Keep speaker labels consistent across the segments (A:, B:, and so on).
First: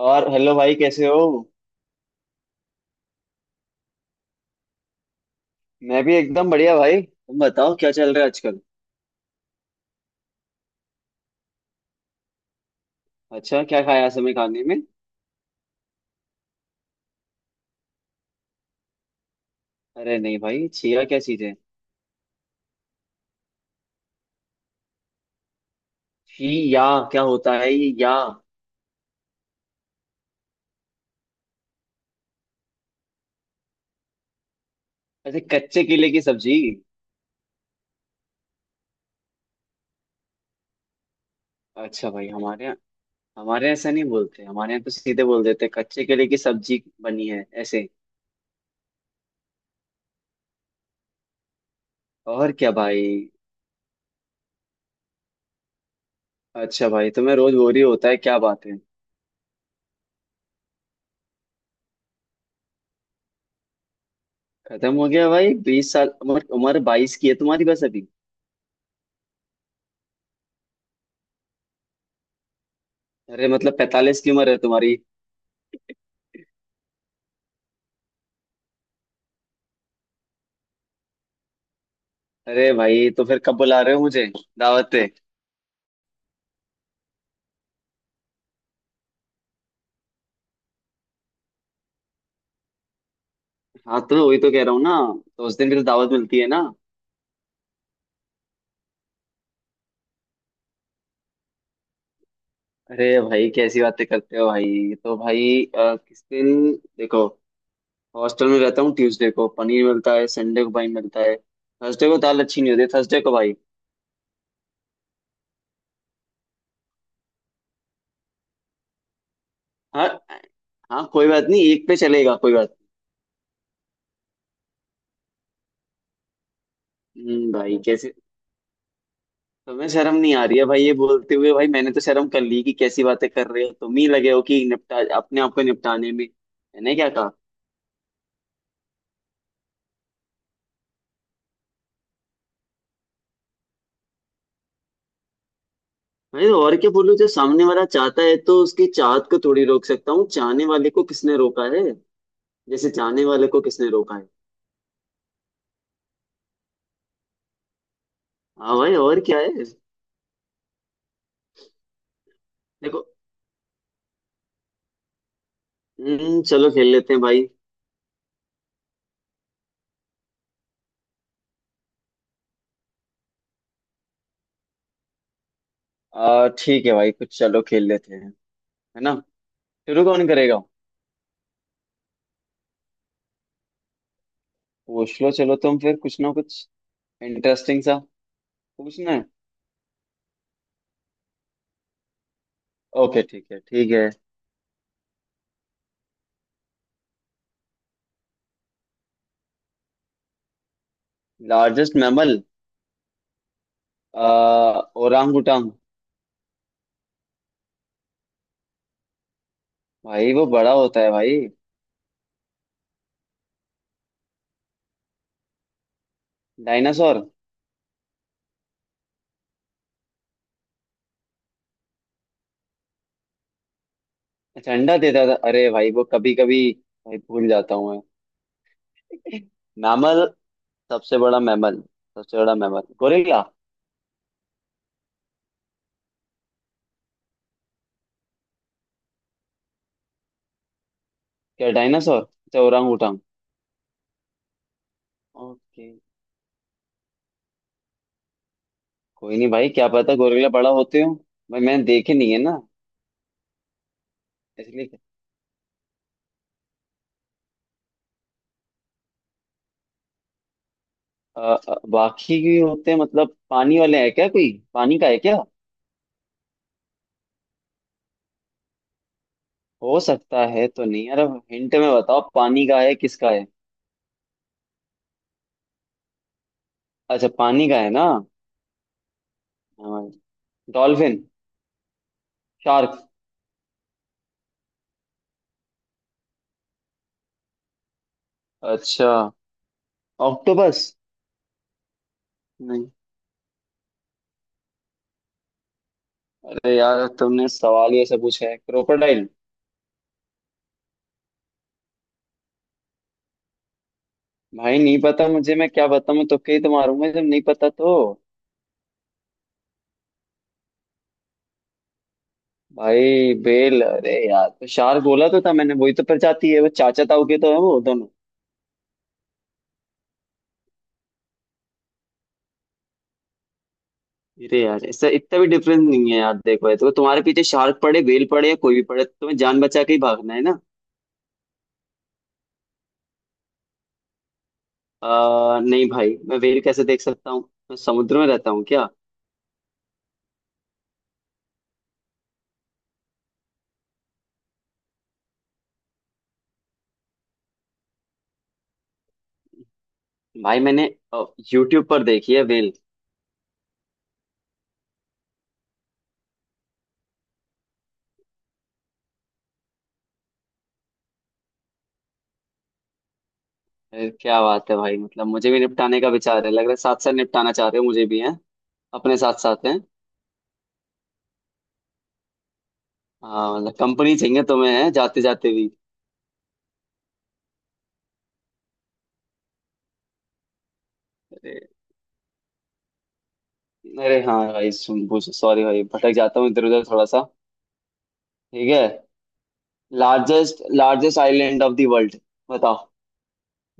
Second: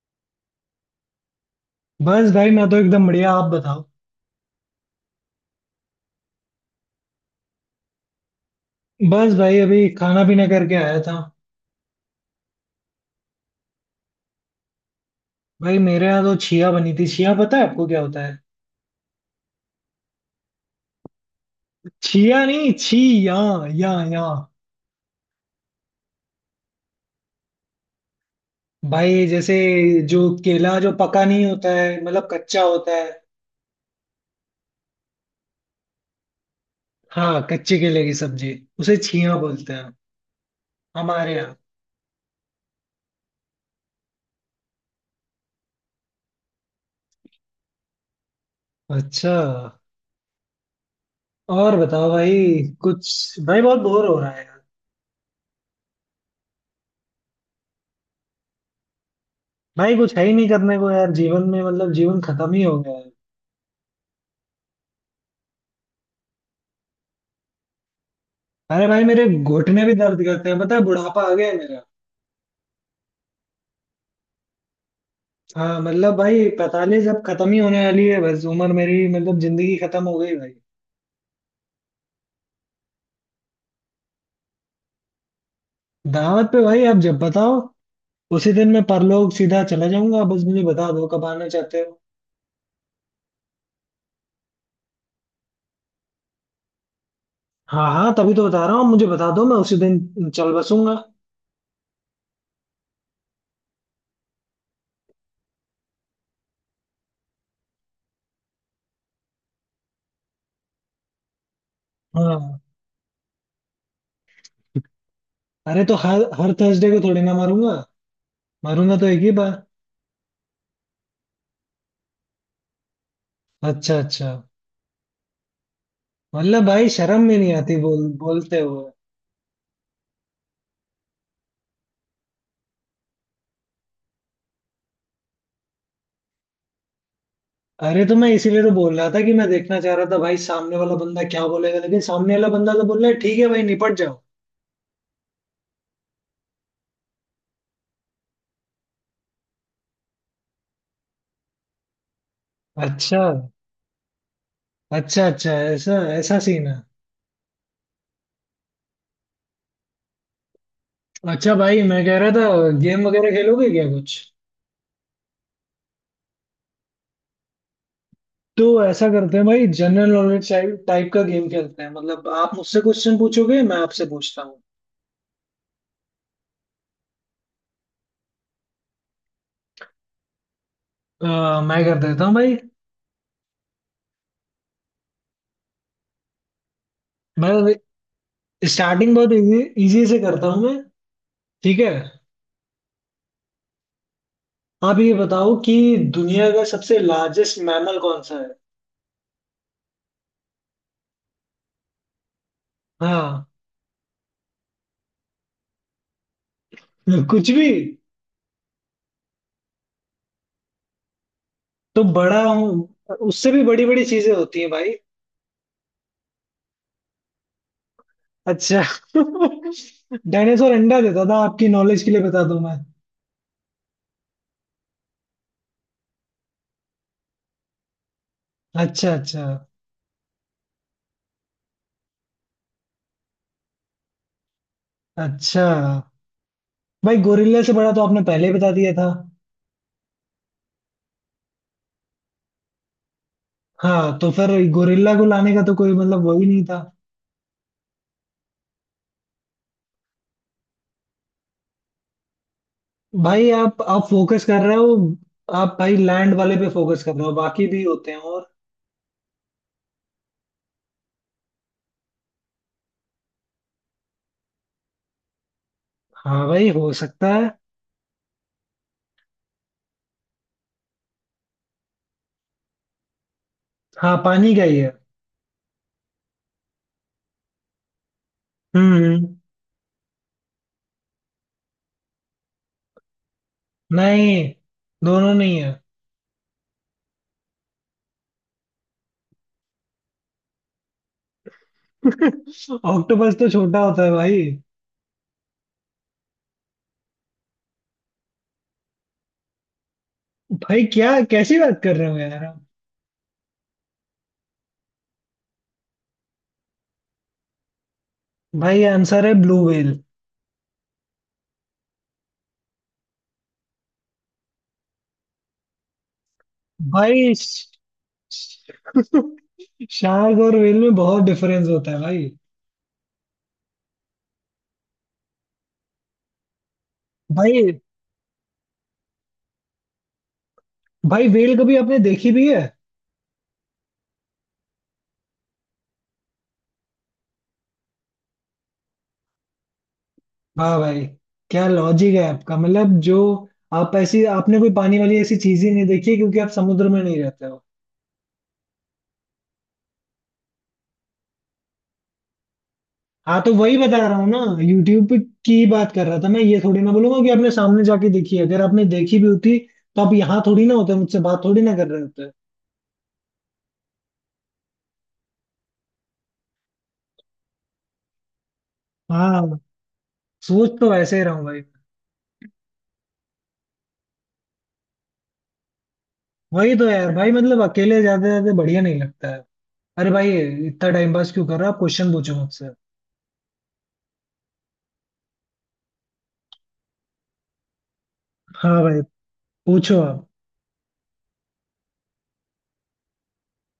A: और हेलो भाई, कैसे हो?
B: बस भाई, मैं तो एकदम बढ़िया। आप बताओ।
A: मैं भी एकदम बढ़िया भाई, तुम बताओ क्या चल रहा है आजकल?
B: बस भाई अभी खाना पीना करके आया था।
A: अच्छा, क्या खाया आज हमें खाने में?
B: भाई मेरे यहाँ तो छिया बनी थी। छिया पता है आपको क्या होता है?
A: अरे नहीं भाई, छिया क्या चीज है?
B: छिया नहीं, छी या या या।
A: छी या? क्या होता है ये या?
B: भाई जैसे, जो केला जो पका नहीं होता है मतलब कच्चा होता है।
A: ऐसे कच्चे केले की सब्जी?
B: हाँ, कच्चे केले की सब्जी उसे छिया बोलते हैं हमारे यहाँ।
A: अच्छा भाई, हमारे यहाँ ऐसा नहीं बोलते, हमारे यहाँ तो सीधे बोल देते हैं, कच्चे केले की सब्जी बनी है ऐसे।
B: अच्छा। और बताओ
A: और
B: भाई।
A: क्या भाई।
B: कुछ भाई, बहुत बोर हो रहा है यार।
A: अच्छा भाई, तुम्हें रोज बोरी होता है, क्या बात है?
B: भाई कुछ है ही नहीं करने को यार, जीवन में, मतलब जीवन खत्म ही हो गया है।
A: खत्म हो गया भाई? 20 साल उम्र उम्र 22 की है तुम्हारी बस अभी।
B: अरे भाई मेरे घुटने भी दर्द करते हैं, पता है, बुढ़ापा आ गया है मेरा।
A: अरे मतलब 45 की उम्र है तुम्हारी?
B: हाँ मतलब भाई 45, अब खत्म ही होने वाली है बस उम्र मेरी, मतलब जिंदगी खत्म हो गई भाई।
A: अरे भाई, तो फिर कब बुला रहे हो मुझे दावत पे?
B: दावत पे भाई आप जब बताओ। उसी दिन मैं परलोक सीधा चला जाऊंगा, बस मुझे बता दो कब आना चाहते हो।
A: हाँ, तो वही तो कह रहा हूँ ना। तो उस दिन भी तो दावत मिलती है ना।
B: हाँ हाँ, तभी तो बता रहा हूँ। मुझे बता दो, मैं उसी दिन चल बसूंगा।
A: अरे भाई, कैसी बातें करते हो भाई, तो भाई किस दिन? देखो, हॉस्टल में रहता हूँ, ट्यूसडे को पनीर मिलता है, संडे को भाई मिलता है, थर्सडे को दाल
B: हाँ।
A: अच्छी नहीं होती, थर्सडे को भाई।
B: अरे तो हर हर थर्सडे को थोड़ी ना मारूंगा। मारूंगा तो एक ही बार।
A: हाँ। हाँ, कोई बात नहीं, एक पे चलेगा, कोई बात
B: अच्छा अच्छा। मतलब भाई, शर्म में
A: नहीं।
B: नहीं
A: हम्म।
B: आती
A: भाई
B: बोल
A: कैसे
B: बोलते हो।
A: तुम्हें शर्म नहीं आ रही है भाई ये बोलते हुए? भाई मैंने तो शर्म कर ली कि कैसी बातें कर रहे हो, तुम ही लगे हो कि निपटा अपने आप को, निपटाने में मैंने क्या कहा?
B: अरे तो मैं इसीलिए तो बोल रहा था कि मैं देखना चाह रहा था भाई सामने वाला बंदा क्या बोलेगा, लेकिन सामने वाला बंदा तो बोल रहा है ठीक है भाई निपट जाओ।
A: भाई और क्या बोलूं, जो सामने वाला चाहता है तो उसकी चाहत को थोड़ी रोक सकता हूँ, चाहने वाले को किसने रोका है। जैसे
B: अच्छा।
A: चाहने वाले को किसने रोका है।
B: अच्छा अच्छा, ऐसा ऐसा सीन है।
A: हाँ भाई, और क्या है?
B: अच्छा भाई मैं कह रहा था,
A: देखो।
B: गेम वगैरह खेलोगे क्या कुछ?
A: चलो खेल लेते हैं भाई।
B: तो ऐसा करते हैं भाई, जनरल नॉलेज टाइप टाइप का गेम खेलते हैं। मतलब आप मुझसे क्वेश्चन पूछोगे, मैं आपसे पूछता हूँ।
A: आ ठीक है भाई, कुछ चलो खेल लेते हैं, है ना? शुरू कौन करेगा?
B: मैं कर देता हूँ भाई।
A: पूछ लो, चलो तुम फिर कुछ ना कुछ
B: मैं
A: इंटरेस्टिंग सा पूछना
B: स्टार्टिंग
A: है।
B: बहुत इजी, इजी से करता हूँ मैं। ठीक है।
A: ओके, ठीक है ठीक है।
B: आप ये बताओ कि दुनिया का सबसे लार्जेस्ट मैमल कौन सा है?
A: Largest mammal.
B: हाँ।
A: आ ओरांग उटांग?
B: कुछ भी?
A: भाई वो बड़ा होता है भाई।
B: तो बड़ा हूँ, उससे भी बड़ी बड़ी चीजें होती हैं भाई।
A: डायनासोर।
B: अच्छा। डायनासोर अंडा देता था, आपकी नॉलेज के लिए बता दूं मैं।
A: अच्छा, अंडा देता था? अरे भाई, वो कभी कभी भाई भूल जाता हूँ मैं।
B: अच्छा अच्छा।
A: मैमल। सबसे बड़ा मैमल। सबसे बड़ा मैमल गोरिल्ला।
B: अच्छा भाई, गोरिल्ला से बड़ा तो आपने पहले ही बता दिया था।
A: क्या डायनासोर? अच्छा, ओरांग उटांग।
B: हाँ तो फिर गोरिल्ला को लाने का तो
A: ओके।
B: कोई मतलब वही नहीं था।
A: कोई नहीं भाई, क्या पता गोरिल्ला बड़ा होते हो, भाई मैंने देखे नहीं है ना,
B: भाई आप फोकस कर रहे
A: इसलिए।
B: हो। आप भाई लैंड वाले पे फोकस कर रहे हो, बाकी भी होते हैं और।
A: बाकी भी होते हैं मतलब? पानी वाले हैं क्या? कोई पानी का है क्या?
B: हाँ भाई हो सकता है।
A: हो सकता है तो नहीं, अरे हिंट में बताओ, पानी का है, किसका है?
B: हाँ पानी का ही है।
A: अच्छा, पानी का है ना।
B: हम्म।
A: डॉल्फिन। शार्क।
B: नहीं, दोनों नहीं है।
A: अच्छा। ऑक्टोपस। नहीं।
B: ऑक्टोपस तो छोटा होता है भाई।
A: अरे यार, तुमने सवाल ही ऐसे पूछा है। क्रोकोडाइल।
B: भाई क्या, कैसी बात कर रहे हो यार आप?
A: भाई नहीं पता मुझे, मैं क्या बताऊं, तुक्के ही तो मारूंगा जब नहीं पता तो।
B: भाई आंसर है ब्लू व्हेल।
A: भाई बेल? अरे यार, तो शार्क बोला तो था मैंने, वही तो प्रजाति है वो, चाचा ताऊ
B: भाई
A: के तो है वो दोनों।
B: शार्क और व्हेल में बहुत डिफरेंस होता है भाई
A: अरे यार, इससे इतना भी डिफरेंस नहीं है यार, देखो ये तो तुम्हारे पीछे
B: भाई
A: शार्क पड़े, बेल पड़े या कोई भी पड़े, तो तुम्हें जान बचा के ही भागना है ना।
B: भाई व्हेल कभी आपने देखी भी है?
A: नहीं भाई, मैं वेल कैसे देख सकता हूँ, मैं समुद्र में रहता हूँ क्या?
B: वाह भाई, क्या लॉजिक है आपका, मतलब जो आप ऐसी, आपने कोई पानी वाली ऐसी चीज ही नहीं देखी है, क्योंकि आप समुद्र में नहीं रहते हो।
A: भाई मैंने यूट्यूब पर देखी है वेल।
B: हाँ तो वही बता रहा हूँ ना, यूट्यूब पे की बात कर रहा था मैं। ये थोड़ी ना बोलूंगा कि आपने सामने जाके देखी है। अगर आपने देखी भी होती तो आप यहाँ थोड़ी ना होते, मुझसे बात थोड़ी ना कर रहे होते।
A: अरे क्या बात है भाई, मतलब मुझे भी निपटाने का विचार है लग रहा है, साथ साथ निपटाना चाह रहे हो मुझे भी, है अपने साथ
B: हाँ,
A: साथ? हैं
B: सोच तो ऐसे ही रहा हूँ भाई।
A: हाँ, मतलब कंपनी चाहिए तुम्हें, है जाते जाते भी?
B: वही तो यार भाई, मतलब अकेले जाते जाते बढ़िया नहीं लगता है। अरे भाई इतना टाइम पास क्यों
A: अरे,
B: कर रहा आप, क्वेश्चन पूछो मुझसे।
A: अरे हाँ भाई, सुन पूछ, सॉरी भाई, भटक जाता हूँ इधर उधर थोड़ा सा। ठीक
B: हाँ
A: है।
B: भाई, पूछो आप।
A: Largest largest island of the world, बताओ।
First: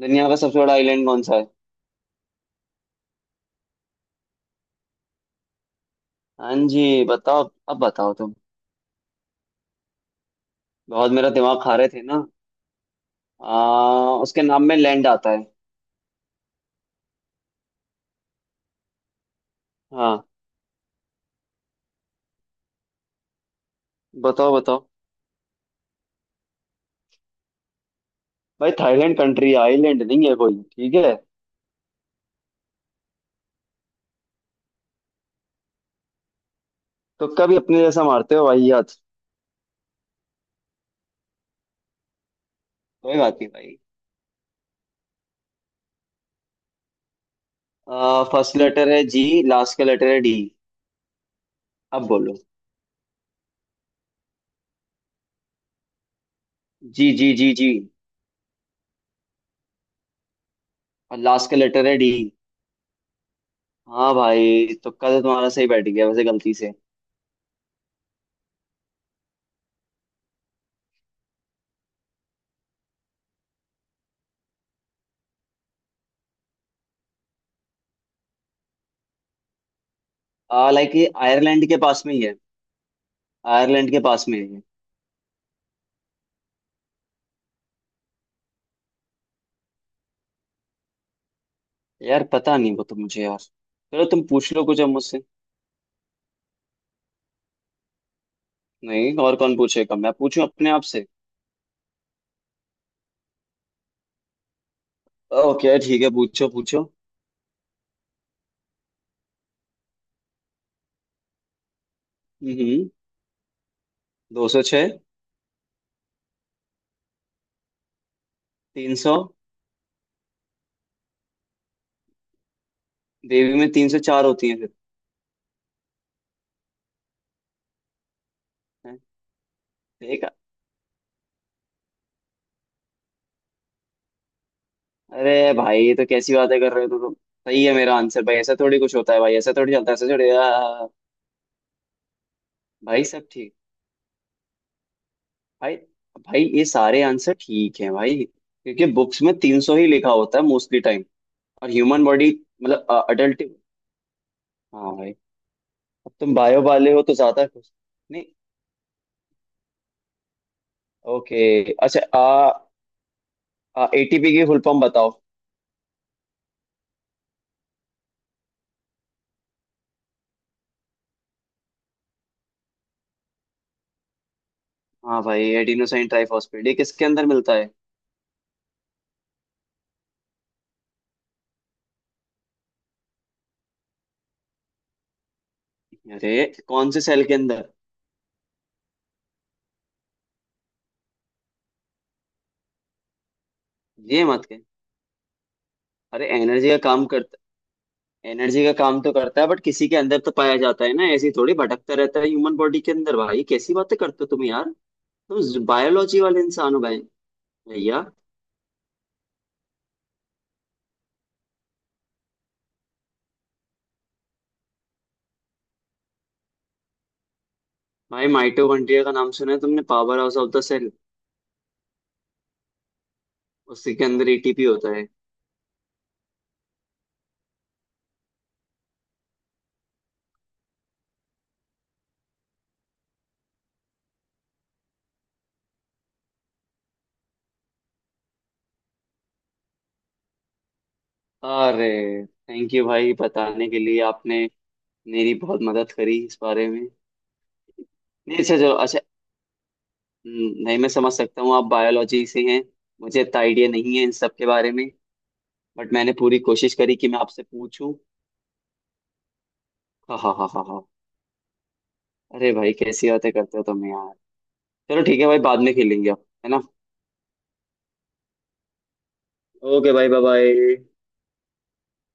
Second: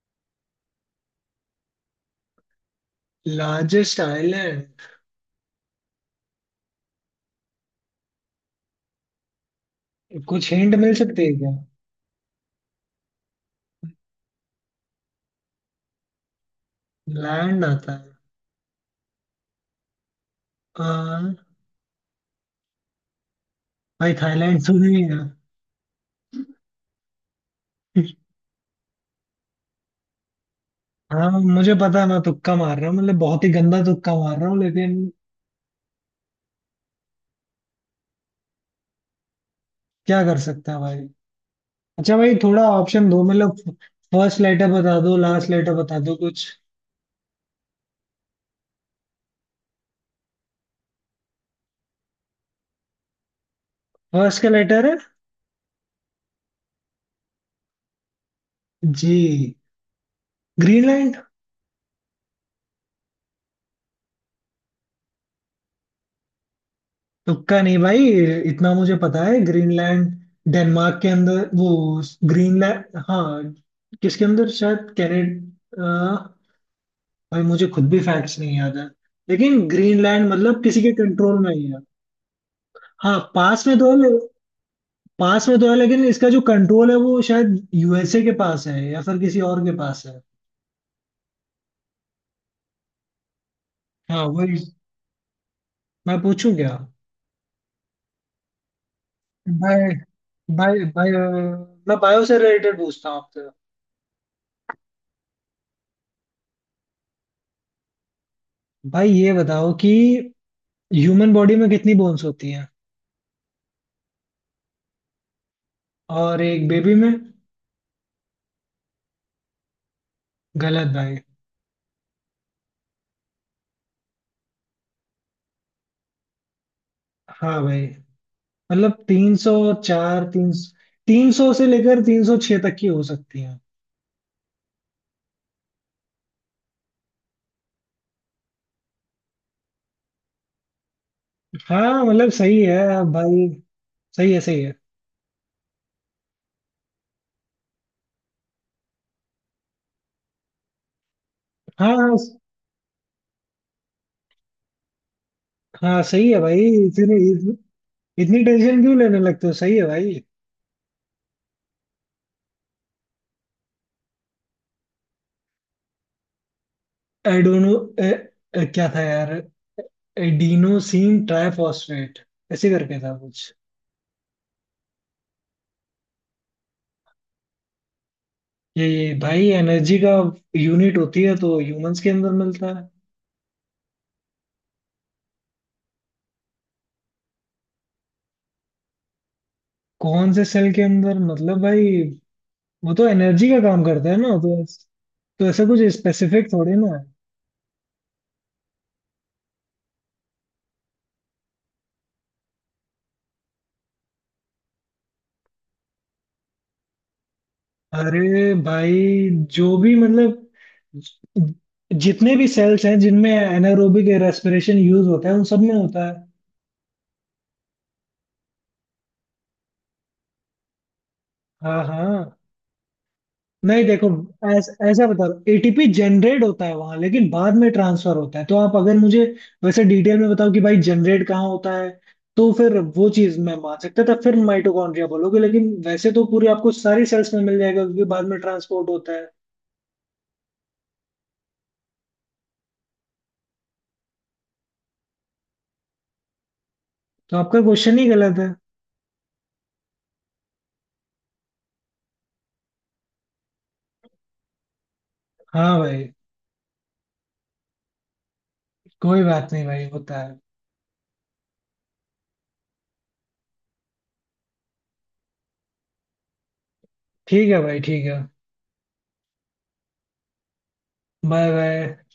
A: दुनिया का सबसे बड़ा आइलैंड कौन सा है?
B: Largest island.
A: हाँ जी बताओ, अब बताओ तुम,
B: कुछ हिंट मिल
A: बहुत
B: सकती
A: मेरा
B: है क्या?
A: दिमाग खा रहे थे ना। उसके नाम में लैंड आता है।
B: लैंड आता है।
A: हाँ,
B: आ, भाई
A: बताओ
B: थाईलैंड तो
A: बताओ।
B: नहीं है?
A: भाई थाईलैंड कंट्री, आइलैंड नहीं है कोई, ठीक है।
B: हाँ मुझे पता है, मैं तुक्का मार रहा हूँ, मतलब बहुत ही गंदा तुक्का मार रहा हूँ, लेकिन
A: तुक्का भी अपने जैसा मारते हो भाई, याद।
B: क्या कर सकते हैं भाई। अच्छा भाई थोड़ा ऑप्शन
A: कोई
B: दो
A: बात नहीं
B: मतलब,
A: भाई।
B: फर्स्ट लेटर बता दो, लास्ट लेटर बता दो कुछ।
A: फर्स्ट लेटर है जी, लास्ट का लेटर है डी, अब बोलो।
B: फर्स्ट का लेटर है
A: G G G G.
B: G. Greenland.
A: और लास्ट का लेटर है डी। हाँ भाई, तुक्का तो तुम्हारा सही बैठ गया वैसे, गलती से।
B: तुक्का नहीं भाई, इतना मुझे पता है, ग्रीनलैंड डेनमार्क के अंदर, वो ग्रीनलैंड हाँ, किसके अंदर, शायद कनाडा। भाई मुझे खुद भी फैक्ट्स नहीं याद है, लेकिन ग्रीनलैंड मतलब
A: आ
B: किसी के
A: लाइक ये
B: कंट्रोल में ही
A: आयरलैंड के
B: है।
A: पास में ही है।
B: हाँ पास में तो
A: आयरलैंड के
B: है।
A: पास में है ये।
B: पास में तो है, लेकिन इसका जो कंट्रोल है वो शायद यूएसए के पास है या फिर किसी और के पास है।
A: यार पता नहीं वो तो मुझे, यार चलो तुम
B: हाँ
A: पूछ
B: वही।
A: लो कुछ अब मुझसे।
B: मैं पूछूं क्या?
A: नहीं, और कौन
B: बाय
A: पूछेगा, मैं पूछूं अपने
B: बाय
A: आप से?
B: बाय। मैं बायो से रिलेटेड पूछता हूँ आपसे।
A: ओके ठीक है, पूछो पूछो।
B: भाई ये बताओ कि ह्यूमन बॉडी में कितनी बोन्स होती हैं?
A: हम्म। 206।
B: और एक बेबी में?
A: 300।
B: गलत भाई।
A: देवी में 304 होती है फिर।
B: हाँ भाई,
A: हैं?
B: मतलब 300 चार,
A: ठीक है।
B: तीन। 300 से लेकर 306 तक की हो सकती हैं।
A: अरे भाई, ये तो कैसी बातें कर रहे हो तुम, सही है मेरा आंसर भाई, ऐसा थोड़ी कुछ होता है भाई, ऐसा थोड़ी चलता है, ऐसा थोड़ी।
B: हाँ मतलब सही है
A: भाई सब
B: भाई।
A: ठीक।
B: सही है, सही है।
A: भाई। भाई ये सारे आंसर ठीक हैं भाई, क्योंकि बुक्स में 300 ही लिखा होता है मोस्टली टाइम। और
B: हाँ
A: ह्यूमन
B: हाँ।
A: बॉडी, मतलब अडल्ट। हाँ भाई।
B: हाँ,
A: अब
B: सही
A: तुम
B: है भाई।
A: बायो वाले हो तो
B: इतने,
A: ज्यादा खुश? नहीं।
B: इतनी टेंशन क्यों लेने लगते हो? सही है भाई।
A: ओके। अच्छा एटीपी की फुल फॉर्म बताओ।
B: एडोनो, ए, ए, क्या था यार, एडिनोसिन ट्राइफॉस्फेट, ऐसे करके था कुछ।
A: हाँ भाई, एडिनोसाइन ट्राइफॉस्फेट, ये किसके अंदर मिलता है?
B: ये भाई एनर्जी का यूनिट होती है, तो ह्यूमंस के अंदर मिलता है।
A: अरे कौन से सेल के अंदर?
B: कौन से सेल के अंदर, मतलब भाई, वो तो एनर्जी का काम करता है
A: ये
B: ना,
A: मत कह।
B: तो तो ऐसा कुछ
A: अरे
B: स्पेसिफिक
A: एनर्जी
B: थोड़ी
A: का
B: ना है।
A: काम करता? एनर्जी का काम तो करता है, बट किसी के अंदर तो पाया जाता है ना, ऐसी थोड़ी भटकता रहता है ह्यूमन बॉडी के अंदर, भाई कैसी बातें करते हो तुम यार, तुम बायोलॉजी वाले इंसान हो भाई, भैया।
B: अरे भाई, जो भी मतलब, ज- जितने भी सेल्स हैं जिनमें एनारोबिक रेस्पिरेशन यूज होता है उन सब में होता है।
A: भाई माइटोकॉन्ड्रिया का नाम सुना है तुमने, powerhouse of the cell,
B: हाँ हाँ। नहीं
A: उसी के
B: देखो,
A: अंदर एटीपी होता
B: ऐसा
A: है।
B: बता रहा हूँ, एटीपी जनरेट होता है वहां, लेकिन बाद में ट्रांसफर होता है। तो आप अगर मुझे वैसे डिटेल में बताओ कि भाई जनरेट कहाँ होता है, तो फिर वो चीज मैं मान सकता था, फिर माइटोकॉन्ड्रिया बोलोगे, लेकिन वैसे तो पूरी आपको सारी सेल्स में मिल जाएगा, क्योंकि बाद में ट्रांसपोर्ट होता है।
A: अरे थैंक यू भाई बताने के लिए, आपने मेरी बहुत मदद करी इस बारे में।
B: तो आपका क्वेश्चन ही गलत
A: नहीं
B: है।
A: अच्छा, चलो अच्छा। नहीं मैं समझ सकता हूँ, आप बायोलॉजी से हैं, मुझे इतना आइडिया नहीं है इन सब के बारे में,
B: हाँ
A: बट
B: भाई।
A: मैंने पूरी कोशिश करी कि मैं आपसे पूछूं।
B: कोई बात नहीं भाई, होता
A: हाँ हाँ
B: है।
A: हाँ हाँ। अरे भाई, कैसी बातें करते हो तुम यार, चलो ठीक है भाई, बाद में खेलेंगे अब, है ना?
B: ठीक है भाई, ठीक है।
A: ओके भाई, बाय बाय।
B: Bye bye.